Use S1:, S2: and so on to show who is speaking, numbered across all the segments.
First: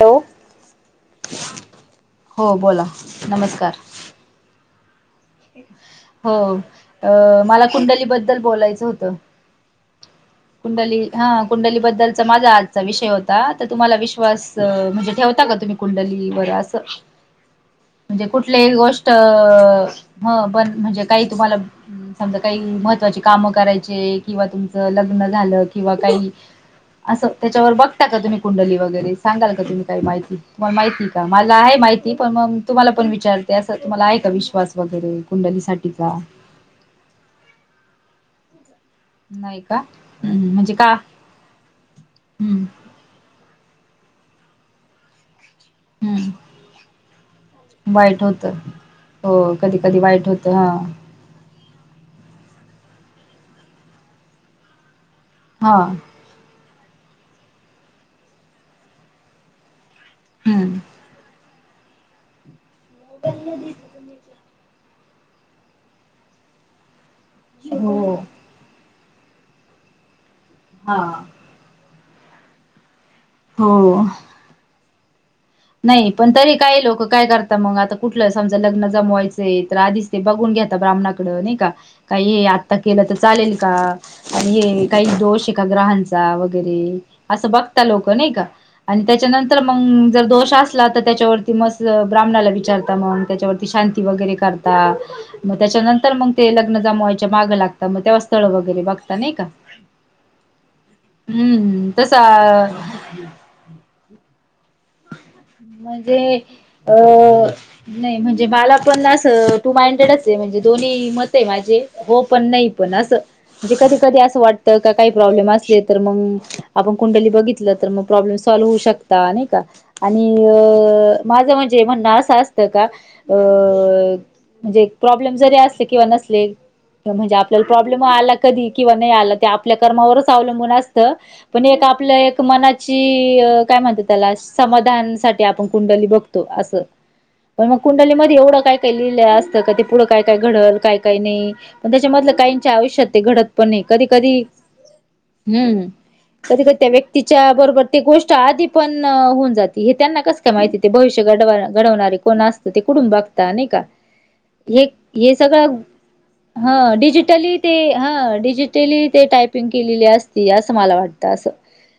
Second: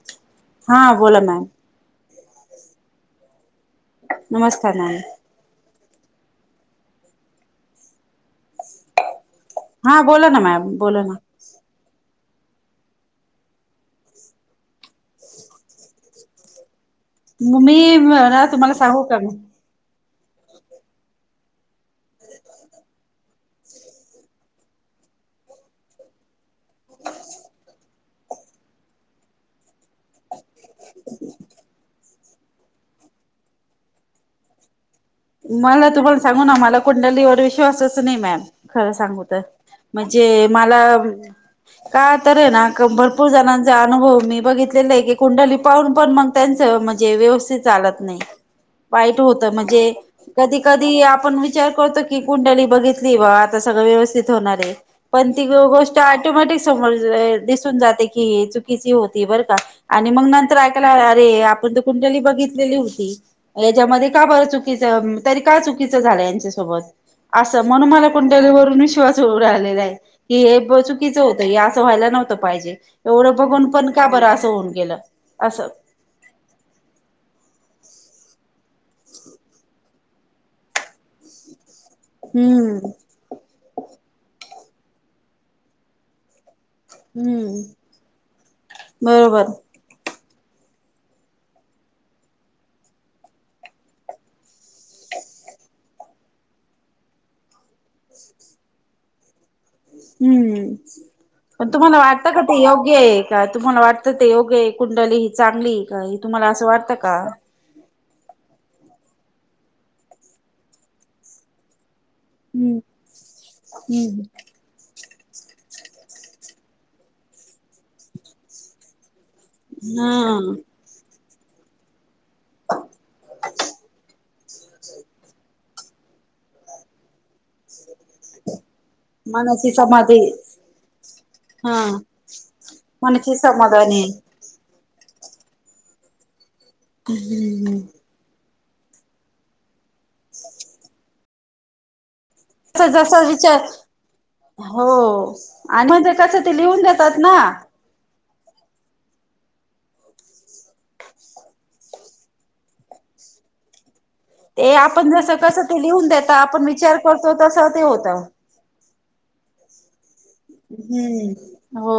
S1: Hello.
S2: हा बोला ma'am.
S1: हो, बोला नमस्कार.
S2: नमस्कार मॅम.
S1: हो अ मला कुंडलीबद्दल बोलायचं होतं.
S2: हा बोला ना मॅम
S1: कुंडली
S2: बोला ना
S1: हा कुंडली. कुंडली बदलचा माझा आजचा विषय होता तर तुम्हांला विश्वास म्हणजे ठेवता का तुम्हीं कुंडलीवर असं
S2: मी
S1: म्हणजे
S2: ना
S1: कुठलीही
S2: तुम्हाला सांगू
S1: गोष्ट
S2: का मॅम,
S1: हं बन म्हणजे कांहीं तुम्हांला समजा कांहीं महत्वाची कामं करायची किंवा तुमचं लग्न लग्न झालं किंवा कांहीं असं त्यांच्यावर बघता का तुम्हीं कुंडली वगैरे सांगाल का तुम्हीं कांहीं माहिती तुम्हांला माहिती का मला आहे. माहिती पणं मंग तुम्हांला पणं विचारते असं तुम्हांला आहे का विश्वास वगैरे
S2: मला
S1: कुंडलीसाठी
S2: तर बरं तू
S1: का
S2: म्हाला सांगू ना मला तर कुंडलीवर विश्वासच नाहीं मॅम खरं सांगू तर
S1: नाही का
S2: म्हणजे
S1: हम्म म्हणजे
S2: मला
S1: का
S2: का तर आहे
S1: हम्म
S2: ना भरपूर जणां अनुभव मी बघितलेला आहे की कुंडली पणं पणं मंग
S1: हम्म
S2: त्याचं म्हणजे व्येवस्थित चालतं नाहीं
S1: वाईट होत
S2: वाईट
S1: हो
S2: होतं
S1: कधी
S2: म्हणजे
S1: कधी वाईट होत
S2: कधी
S1: हा
S2: कधी आपणं विचार करतों की कुंडली बघितली बा आता सगळं व्येवस्थित होणारं आहे पण ती
S1: हा
S2: गोष्ट यॅटोमॅटिक समोर दिसून जाते की हे चुकीची होती बरं का आणि मंग नंतर
S1: हम्म
S2: ऐकायला अरे आपणं तर कुंडली बघितलेली होती यांच्यामध्ये का बर चुक तरी का चूकीच झालं यांच्या सोबत असं म्हणून मला
S1: हो
S2: कुंडली वर विश्वास येत नाही विश्वास होऊ राहिलेला आहे की हे
S1: हा
S2: चुकीचं होतंय हे असं व्हायला नव्हतं पाहिजे एवढं बघून पणं का बरं असं होऊन गेलं असं
S1: नाहीं पणं तरी काय लोक काय करतात मंग आता कुठल्या समाजात जमवाजं लग्नं तर आधीच ते बघून घेता ब्राह्मणांकडे नाहीं कां कांहीं हे
S2: हम्म
S1: आत्ता केलं तर चालेल का आणि हे कांहीं दोष आहे का ग्रहांचा व बरे असं
S2: हम्म
S1: बघतात लोक त्यांच्या
S2: बरोबर
S1: नंतर मंग दोष त्रास लावता त्यांच्या वरती मंग ब्राह्मण विचता मंग त्यांच्या वर मंग शांती वैगैरे करतात मंग त्यांच्यानंतर मंग ते लग्नं जमवायच्या मागे लागतात मंग तेंव्हा स्थळं वगैरे बघता नाहीं कां
S2: हम्म पणं
S1: हम्म
S2: तुम्हांला वाटतं का ते
S1: तसा
S2: योग्य आहे कां तुम्हांला वाटतं ते योग्य है कुंडली चांगली आहे का
S1: म्हणजे
S2: तुम्हाला असं
S1: अ
S2: वाटतं का
S1: नाही म्हणजे मला पण असं टूमाइंड्रेडच आहे म्हणजे दोन्हीं मतं आहे माझे हो पणं नाही
S2: हम्म
S1: पणं असं म्हणजे कधी कधी
S2: हम्म
S1: असं वाटतं का कांहीं प्रॉब्लेम्स असली तर मंग आपणं कुंडली बघितलं तर मंग प्रॉब्लेम्स स्वाल होऊ शकतं का नाही. का आणि
S2: हा
S1: अ माझं म्हणजे म्हण असं असतं कां अ म्हणजे प्रॉब्लेम जरी असले किंवा नसले म्हणजे आपल्याला प्रॉब्लेम केला आला कधी किं नाही, आला ते
S2: मनाची
S1: आपल्या
S2: समाधी
S1: कर्मावर च अवलंबून असतं, पणं आप
S2: हा
S1: एक आपल्या मनाचि
S2: मनाची
S1: जी काय म्हणता
S2: समाधानी
S1: त्याला समत ध्याण साठी आपण कुंडली बघ तो आस पणं मंग कुंडलीमध्ये एवढं काय काय लिहिलं असतं का ते पुढं काय काय घडलं काय काय, नाही पणं त्यांच्यामध्ये काय काहींच्या
S2: जस
S1: आयुष्यात
S2: जसा
S1: ते घडत
S2: विचार
S1: पण नाही कधी, कधी
S2: हो
S1: हम्म.
S2: आणि म्हणजे कसं ते
S1: कधी, कधी
S2: लिहून
S1: त्या
S2: देतात ना
S1: व्यातीच्या त्या बरोबर ते गोष्ट आधी पणं होऊन जाते. हे त्यांना कसं काय माहिती ते भविष्य घडवा, घडवणारे कोण असतं ते कुठून बघता ते नाही कां
S2: ते
S1: हे
S2: आपण
S1: हे
S2: जसं कसं
S1: सगळं
S2: ते लिहून देता आपण
S1: ह
S2: विचार करतो
S1: डिजिटली
S2: तसं
S1: ते
S2: होत
S1: ह डिजिट ते ली टायपिंग केलेलीं असं हे असं मला वाटतं असं
S2: हम्म हो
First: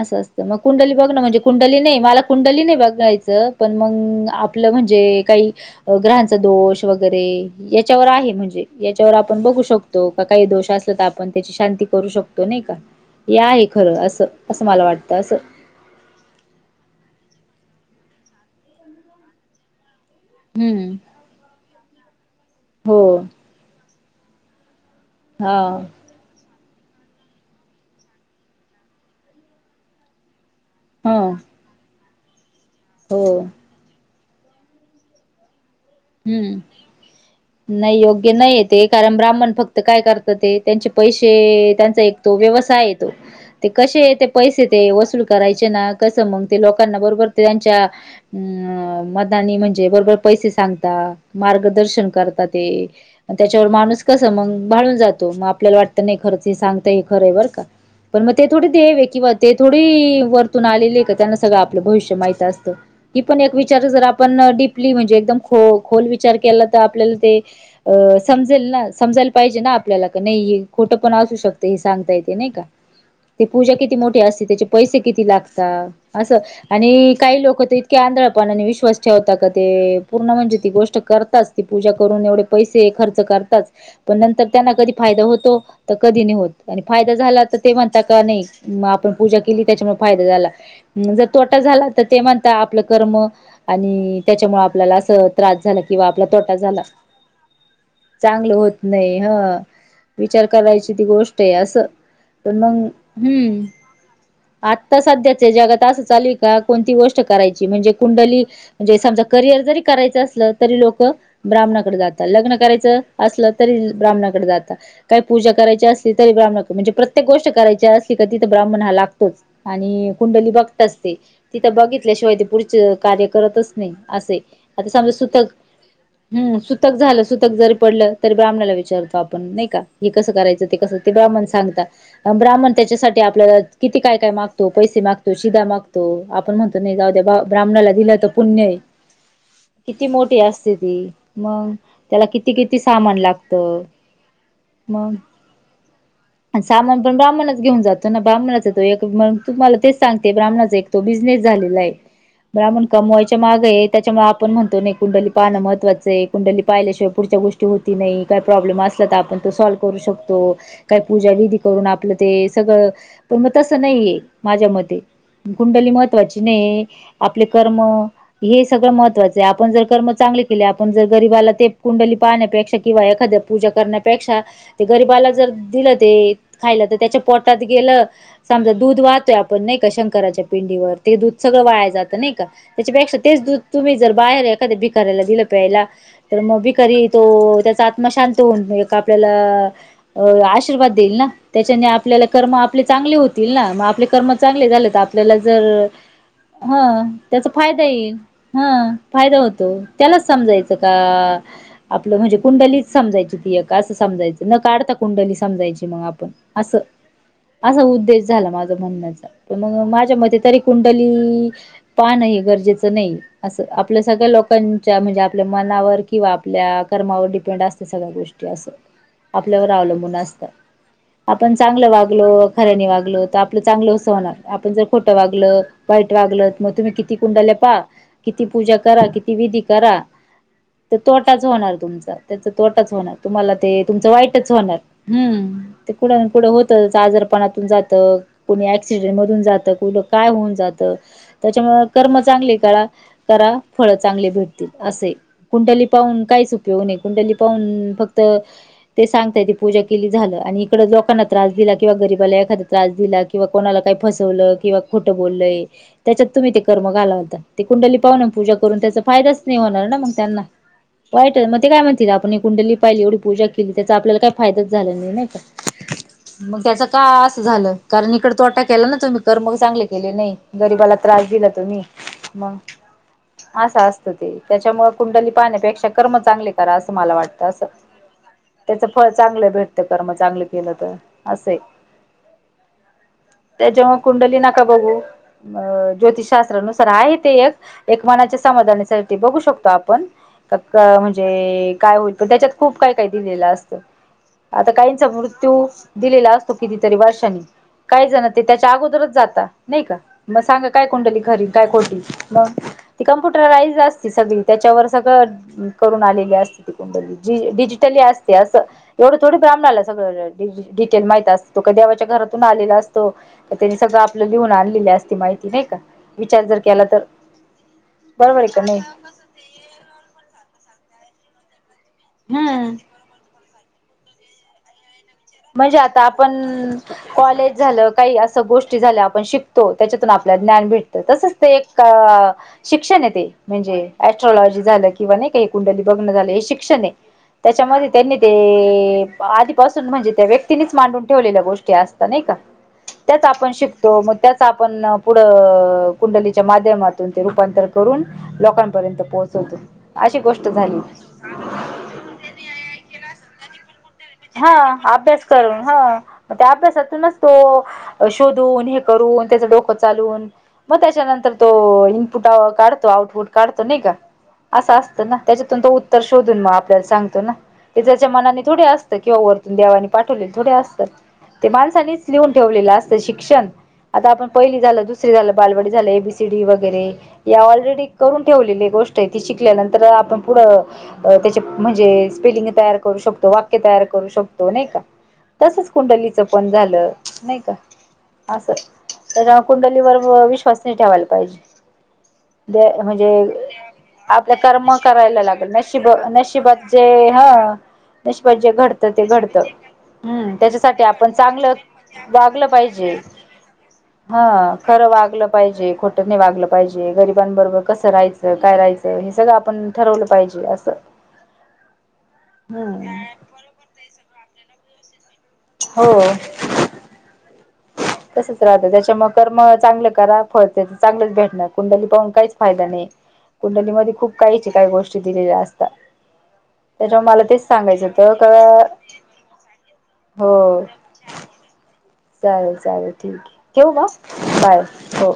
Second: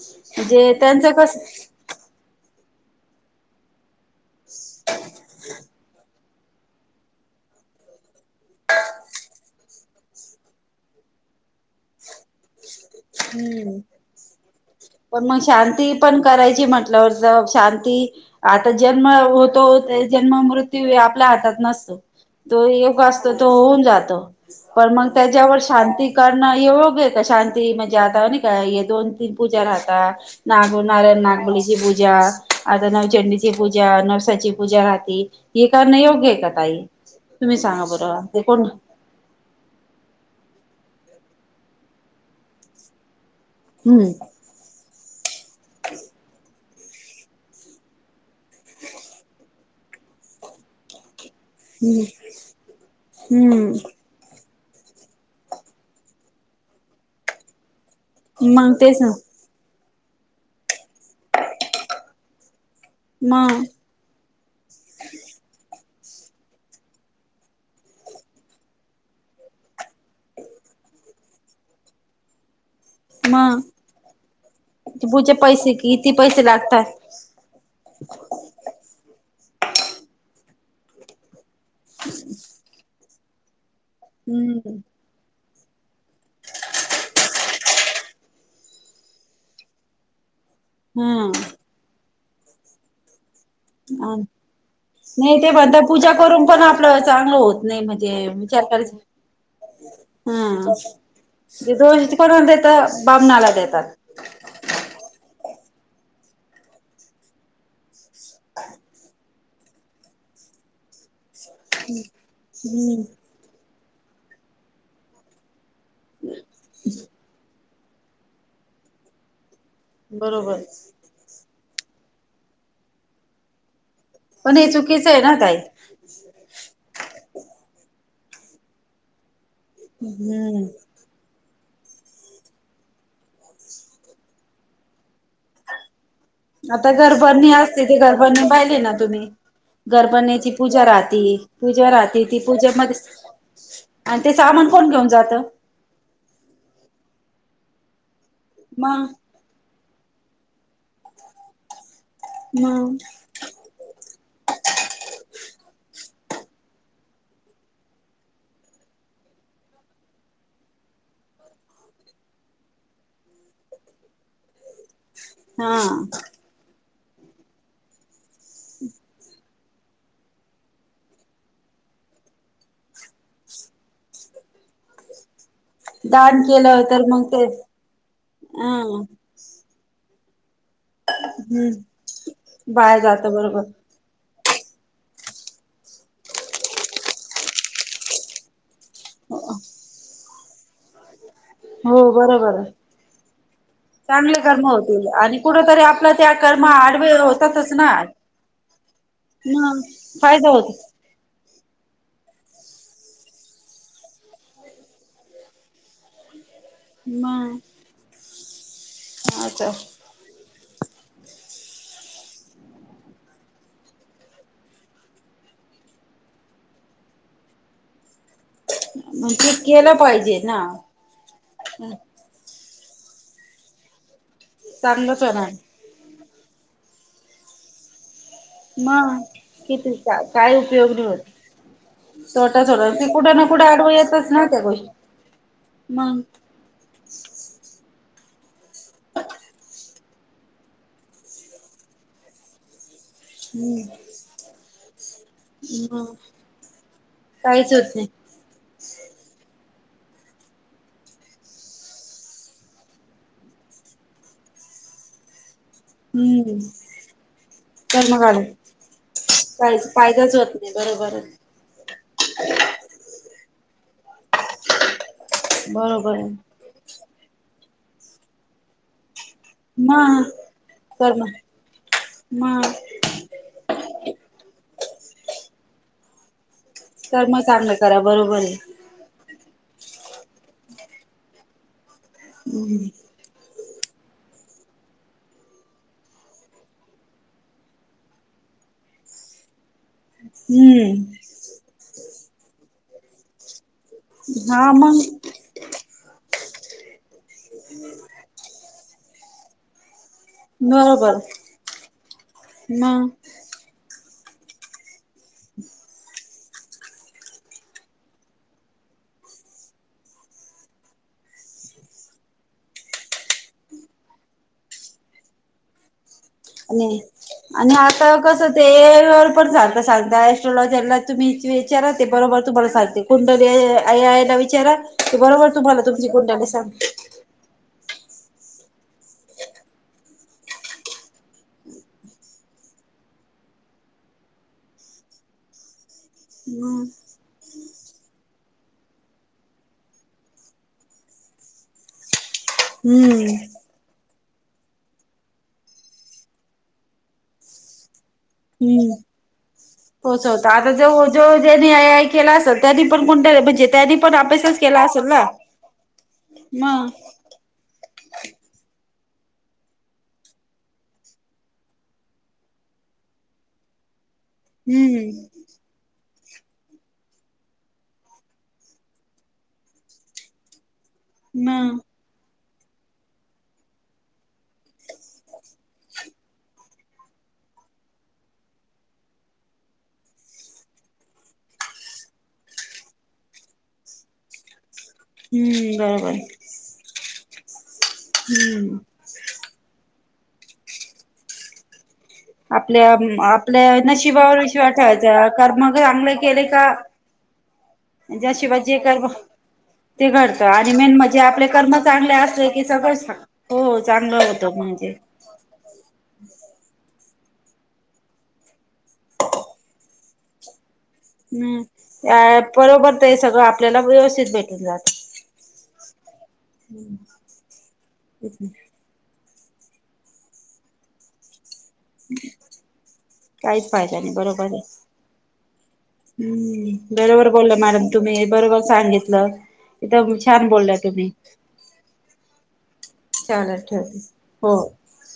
S1: असं असतं मंग कुंडली,
S2: त्यांचं
S1: बघण
S2: कस
S1: म्हणजे कुंडली नाहीं. कुंडली नाही बघायच पणं आपलं म्हणजे काई ग्रहांचं दोष वगैरे यांच्यावर आहे म्हणजे यांच्यावर, आपणं बघू शकतो की कांहीं दोष असलं तर आपणं त्यांची शांती करू शकतो नाहीं कां? याय
S2: हम्म
S1: खरं असं असं मला वाटतं असं
S2: [unintelligible] लगबग शांती आता जन्म होतों. जन्म
S1: हम्म
S2: मृत्यू आपल्या हातात नसतो, तो
S1: हो
S2: योग्य असतों तो होऊन जातो. पणं मंग
S1: हा
S2: त्यांच्यावर शांती करणं योग्य आहे का शांती म्हणजे [unintelligible] त्याहातावर नाही काय हे दोन तीन पूजा राहता नाग
S1: हा
S2: नारायण, नागबलीची पूजा आता
S1: हो
S2: नवचंडीची पूजा नरसाची पूजा राहते. हे करणं योग्य आहे का
S1: हम्म
S2: ताई तुम्ही सांगा
S1: नाही
S2: बरं
S1: योग्य नाहीय
S2: कोण
S1: ते कारण ब्राह्मण फक्त काय करत ते त्यांचे पैसे त्यांचा एक तो व्यवसाय येतो ते कसे
S2: हम्म
S1: ते पैसे ते वसलू करायचे ना कसं मंग ते लोकांना बरोबर ते त्यांच्या अ मदानी म्हणजे बरोबर पैसे सांगता.
S2: हम्म
S1: मार्गदर्शन करता ते म त्याच्यावर
S2: हम्म
S1: माणूस कसा मंग भाळून जातो मग आपल्याला वाटतं, नाही खरंच हे सांगत हे खरं आहे बर का पर मग ते थोडी दे
S2: तेच ना
S1: वेखि व ते थोडी ते वरतून आलेली का त्यांना सगळं आपलं भविष्य माहित असतं. ही पण एक
S2: मग
S1: विचार जर आपण डीपली म्हणजे एकदम खो खोल विचार केला तर आपल्याला ते समजेल ना, समजायला पाहिजे ना आपल्याला नाही. खोटं पण असू शकते हे सांगता येते नाही का? ते
S2: मग
S1: पूजा किती मोठी असते त्याचे पैसे किती
S2: पूचे पैसे किती
S1: लागतात.
S2: पैसे लागतात.
S1: आणि काही लोक तर इतके आंधळ ने विश्वास ठेवता क ते पूर्ण म्हणजे ती गोष्ट करताच ती पूजा करून एवढे पैसे खर्च करताात. पण नंतर त्यांना
S2: हम्म.
S1: कधी फायदा होतो. तर कधी नाही होत. आणि फायदा झाला तर ते म्हणता का नाही म आपण पूजा केली त्याच्यामुळे, फायदा झाला. जर
S2: हम्म.
S1: तोटा झाला तर ते म्हणता आपलं कर्म आणि त्याच्यामुळे आप मला आस
S2: नाही ते
S1: त्रास झाला
S2: म्हणता
S1: किंवा
S2: पूजा
S1: आपला
S2: करून
S1: तोटा
S2: पण
S1: झाला.
S2: आपलं चांगलं होत नाही म्हणजे
S1: चांगलं
S2: विचार
S1: होत
S2: करायच
S1: नाही ह. विचार
S2: हा
S1: करायची ती गोष्ट आहे
S2: जे
S1: असं
S2: दोष कोणाला
S1: पण मंग
S2: देतात बामणाला
S1: हम्म.
S2: देतात.
S1: आता सध्याचे जगात असं चाल का कोणती गोष्ट करायची म्हणजे कुंडली म्हणजे सद करिअर जरी करायचं असलं, तरी लोक ब्राह्मणाकडे जातात लग्न करायचं असलं तरी ब्राह्णाकडे जात काही पूजा कराची असलीरी ब्राह्णाकडे, म्हणजे प्रत्येक गोष्ट करायची क तीथ ब्राह्मण हा लागतोच आणि कुंडली
S2: बरोबर
S1: बगतात स ते तिथं बघितल्याशिवाय ते पुढचे कार्य करतच नाही. असे
S2: पण हे
S1: आता समजा
S2: चुकीचं आहे ना
S1: सुतक
S2: ताई.
S1: हम्म सुतक झालं. सुतक जरी पडलं ब्राह्मणाला विचारतो आपण नाही का हे कसं करायचं
S2: हम्म
S1: ते कसं ते ब्रा्मण सांगतात म ब्राहमण त्याच्यासाठी आपल्याला किती काय काय, मागतो पैसे माग तो शिदाा मागतो. आपण म्हणतो
S2: आता
S1: नाही जाऊद्या
S2: गरबणी असते
S1: ब्राह्मणाला
S2: ते
S1: दिलं तर
S2: गरबणी
S1: पुण्य हे.
S2: पाहिली ना तुम्ही घरबणी ची पूजा राहती.
S1: मग
S2: पूजा राहते
S1: त्याला
S2: ती
S1: किती किती
S2: पूजामध्ये
S1: सामान लागतं
S2: आणि त्याच [unintelligible] कोण घेऊन जात.
S1: असा मधुण सामान पण ब्राह्मणच घेऊन जातो ना ब्राह्मणाचा तो
S2: मग
S1: तुम्हाला तेच सांगते ब्राह्मणाच बिझनेस झालेला आहे ब्रण
S2: मग
S1: कमवायच्या माग त्याच्या आपण म्हणतो नाही कुंडली पाहणं महत्वाचं आहे त्यानी पाहिल्याशिवाय पुढच्या गोष्टी होती नाही काही प्रॉब्लेम असला तरणो सलल्व करू शकतो का पूा विधी करून आपलं ते सगळं पण मग तसं नाहीये माझ्या म
S2: हा
S1: कुंडली महत्त्वाची नाही आपले कर्म हे सगळं महत्वाचं आहे आपण जर कर्म चांगले केले आपण जर गरीिबाला ते कुंडली पाहण्यापेक्षा किंवा एखाद्या पूजा त्यानां पेक्षा गररीबाला जर दिलं ते
S2: दान केलं
S1: खायला तर त्याच्या
S2: मग ते
S1: पोटात गेलं समजा दूध
S2: अ
S1: वाजले ते आपण नाही का शंकराच्या जुली वरती दूध सगळं वाया
S2: हम्म
S1: जातं नाही का
S2: बाळ
S1: त्याच्यापेक्षा
S2: जात
S1: तेच दूध
S2: बरोबर
S1: तुम्ही जर बाहेर एखाद्या भिकारला दिलं प्यायला तर मग भिकारी तो त्याचा आत्मा शांत होऊन ला अ आशीर्वाद देईल ना त्याच्याने
S2: हो
S1: आपल्याला कर्म
S2: बरोबर आहे
S1: आपले चांगले होतील ना मग आपले कर्म चांगले झाले तर
S2: होतील
S1: आपल्याला
S2: आणि कुठ तरी
S1: जर
S2: आपला त्या कर्म
S1: हा
S2: आडवे
S1: त्याचा
S2: होतातच
S1: फायदा
S2: ना
S1: येईल हा फायदा होतो
S2: मग
S1: त्यालाच
S2: फायदा होत
S1: समजायचं का काही येकु येत नाही आपलं म्हणजे कुंडलीच समजायची तीय का असं समजायचं न काढता कुंडली समजायची मग आपण असं असा उद्देश झाला माझ म्हणण्याचा
S2: अच्छा
S1: मग माझ्या मते तरी कुंडली पान हे गरजेचं नाही असं आपल सगळ्या लोकांच्या म्हणजे आपल्या मनावर किंवा आपल्या कर्मावर डिपेंड असते सगळ्या गोष्टी [inaudible]
S2: म्हणजे
S1: आपल्यावर
S2: केलं
S1: अवलंबून
S2: पाहिजे
S1: असत
S2: ना
S1: आपण चांगलं वागलो खऱ्यानी वागलो तर आपलं चांगलंच होणार आपण जर खोटं
S2: चांगलंच होणार
S1: वागलं वाईट वागल मग तुम्ही किती कुंडल्या पा किती पूजा करा
S2: मग
S1: किती विधी
S2: किती
S1: करा
S2: काय उपयोग
S1: तर
S2: नाही होत
S1: तोटाच होणार तुमचा त्याचा तोटाच
S2: ते
S1: होणार
S2: कुठं ना
S1: तुम्हाला
S2: कुठं
S1: ते
S2: आडवं
S1: तुमचं
S2: येतच ना
S1: वाईटच
S2: त्या
S1: होणार
S2: गोष्टी
S1: हम्म ते कुठं
S2: मग
S1: ना कुठं होतं आजरपणातून जातं कोणी ऍक्सिडेंट मधून जात कुट काय होऊन जातं त्याच्यामुळ कर्म चांगली कारा करा फळ
S2: हम्म
S1: चांगले भेटतील असे कुंडली
S2: मग
S1: पाहून काहीच उपयोग नाही कुंडली
S2: काहीच
S1: पाहून
S2: होत नाही
S1: फक्त [inaudible] ते सांगता [inaudible] पूजा केली झालं आणि इकडं लोकांना त्रास दिला किंवा गरीबाला एखादा त्रास दिला किंवा कोणाला काही फसवलं किंवा खोटं बोलय त्याच्यात तुम्ही
S2: हम्म
S1: ते कर्म [inaudible] घाला होता ते कुंडली
S2: कर्म
S1: पवनम
S2: काढून
S1: पूजा करून त्याचा फायदाच नाही होणार
S2: काहीच
S1: ना मग
S2: फायदाच
S1: त्यांना
S2: होत नाही बरोबर
S1: वाईट
S2: आहे
S1: मग ते काय [inaudible] म्हणतील आपण कुंडली पाहिली एवढी पूजा केली त्याचा आपल्याला काही फायदाच झाला नाही
S2: बरोबर आहे
S1: मग त्याच काय असं झालं कारण इकड तो तोटा केला ना तुमी तर मग चांगले केले
S2: मग
S1: नाही गरीबाला
S2: कर्म
S1: त्रास दिला तुम्ही मग आस असतं ते त्याच्यामुळे कुंडली पाहण्यापेक्षा कर्म चांगले करा अस मला
S2: कर्म
S1: वाटत अस
S2: चांगलं करा बरोबर आहे.
S1: त्याच फळ चांगलं भेटत कर्म चांगलं केलं तर असेय
S2: हम्
S1: त्याच्यामुळे कुंडली नाका बघू अ ज्योतिषशास्त्रानुसार आहे ते एक एक मनाच्या समाधानासाठी बघू शकतो आपण [inaudible] -
S2: हम्म
S1: म्हणजे काय होईल पण त्याच्यात खूप काय काय दिलेलं असत आता
S2: हा मग
S1: काहींचा मृत्यू दिलेला असतो कितीतरी वर्षांनी काही जण ते त्याच्या अगोदरच जाता नाही का मग सांगा काय
S2: बरोबर
S1: कुंडली खरी काय खोटी मग ती
S2: मग
S1: कम्प्युटराईज अस [inaudible] त्याच्यावर सगळ करून आलेली [inaudible] अस तीं कुंडली डिजिटली असते अस थोडं थोडं ब्राहमणाला सगळ डिटेल माह असतो का देवाच्या घातून आलेला असतोनी सग आपलं लिहून आणलेली असते माहिती नाही का विचार जर केला
S2: आणि
S1: तर
S2: [inaudible]
S1: बरोबर आहे
S2: कसं
S1: का
S2: ते
S1: नाही
S2: पण सां सांगता स्ट्रलॉजला तुम्ही विचारा ते बरोबर तुम्हाला
S1: हम्म
S2: सांगते कुंडली [inaudible] -आयला विचारा ते बरोबर
S1: म्हणजे
S2: तुम्हाला
S1: आता
S2: तुमची
S1: आपण
S2: कुंडली सांग
S1: कॉलेज झाल काइ असं गोष्टी झाल्या आपण शिकतो त्याच्यातून आपल्याला ज्ञान भेटत तसच ते एक -शिक्ष [inaudible] म्हणजे एस्ट्रोलॉजी झालं किंवा नाही काइ कुंडली बघ झा
S2: हम्म
S1: शिक्षण आहे त्याच्यामध्ये त्यांनी ते- आधीपासून म्हणजे त्या व्यक्तीनींच मांडून ठेवलेल्या गोष्टी असतात नइ का त्यात आपण शिकतो मग त्याच आपण पुढं-कुंडलीच्या माध्यमातून ते रूपांतर करून लोकांपर्यंत पोहोचतो
S2: पोहोचवत आता जो जो जनी आय आय केला असेल त्यानी पण कोण म्हणजे त्यांनीण
S1: [unintelligible] हा अभ्यास करून हा त्या
S2: मग
S1: अभ्यासातूनच तो शोधून हे करून त्याचं डोकं चालून मग त्याच्यानंतर तो इनपुट काढतो आउटपुट काढतो नाही का असं असतं
S2: हम्म
S1: ना त्याच्यातून तो उत्तर शोधून मग आपल्याला सांगतो ना ते त्याच्या मनाने थोडी अस किंवा वरतून देवानी पाठवलेले थोडे असतात ते
S2: मग
S1: माणसाांनीच लिहून ठेवलेलं असतं शिक्षण आता आपण पहिली झालं दुसरी झालं बालवाडी झालं एबीसीडी वगैरे या ऑलरेडी करून ठेवलेले ल्यानंतर आपण पुढ त्या म्हणजे स्पेलिंग तयार करू शकतो्य तयार करू शकतो नाही का तसच
S2: हम्म बरोबर
S1: कुंडलीच पण झालं नाही असं
S2: हम्म
S1: त्याच्या कुंडलीवर विश्वास नाही ठेवायला पाहिजे
S2: आपल्या
S1: म्हणजे-म्हणजे
S2: आपल्या
S1: आपल्या
S2: नशिबावर
S1: कर्म
S2: विश्वास
S1: करायला
S2: ठेवायचा
S1: लागेल
S2: कर्म
S1: नशिब
S2: चांगले केले
S1: नशिबात
S2: का
S1: जे [unintelligible] हा निष्प जे
S2: ज्याशिवाय
S1: घडत ते
S2: कर्म
S1: घडत
S2: ते
S1: हम्म
S2: घडतं आणि
S1: त्याच्यासाठी
S2: मेन
S1: आपण
S2: म्हणजे आपले
S1: चांगलं
S2: कर्म चांगले
S1: वागलं
S2: असले की
S1: पाहिजे
S2: सगळं हो चांगलं
S1: हा
S2: होतं
S1: ख
S2: म्हणजे
S1: वागलं पाहिजे खोट नाही वागलं पाहिजे गरिबांन बरोबर कसं राहायचं काय राहायचं हे सगळं आपण ठरवलं पाहिजे असं
S2: हम्म
S1: हम्म
S2: बरोबर ते हे सगळं आपल्याला व्यवस्थित भेटून जात
S1: हो
S2: हम्म
S1: तसच राहतं त्याच्या म कर्म चांगलं करा फळते चांगलंच भेटणार कुंडली पाहून काहीच फायदा नाही
S2: काहीच
S1: कुंडलीमध्येध्ये
S2: फायदा नाही
S1: खूप
S2: बरोबर
S1: काही
S2: आहे
S1: काही गोष्टी दिलेल्या असत
S2: हम्म बरोबर बोलल मॅडम
S1: सांगायचं होतं
S2: तुम्ही बरोबर
S1: का
S2: सांगितलं एकथ छान
S1: हो
S2: बोलला तुम्ही
S1: चालेल चालेल ठीक
S2: चालेल
S1: आहे ठवऊ
S2: ठेव
S1: म
S2: हो
S1: बाय हो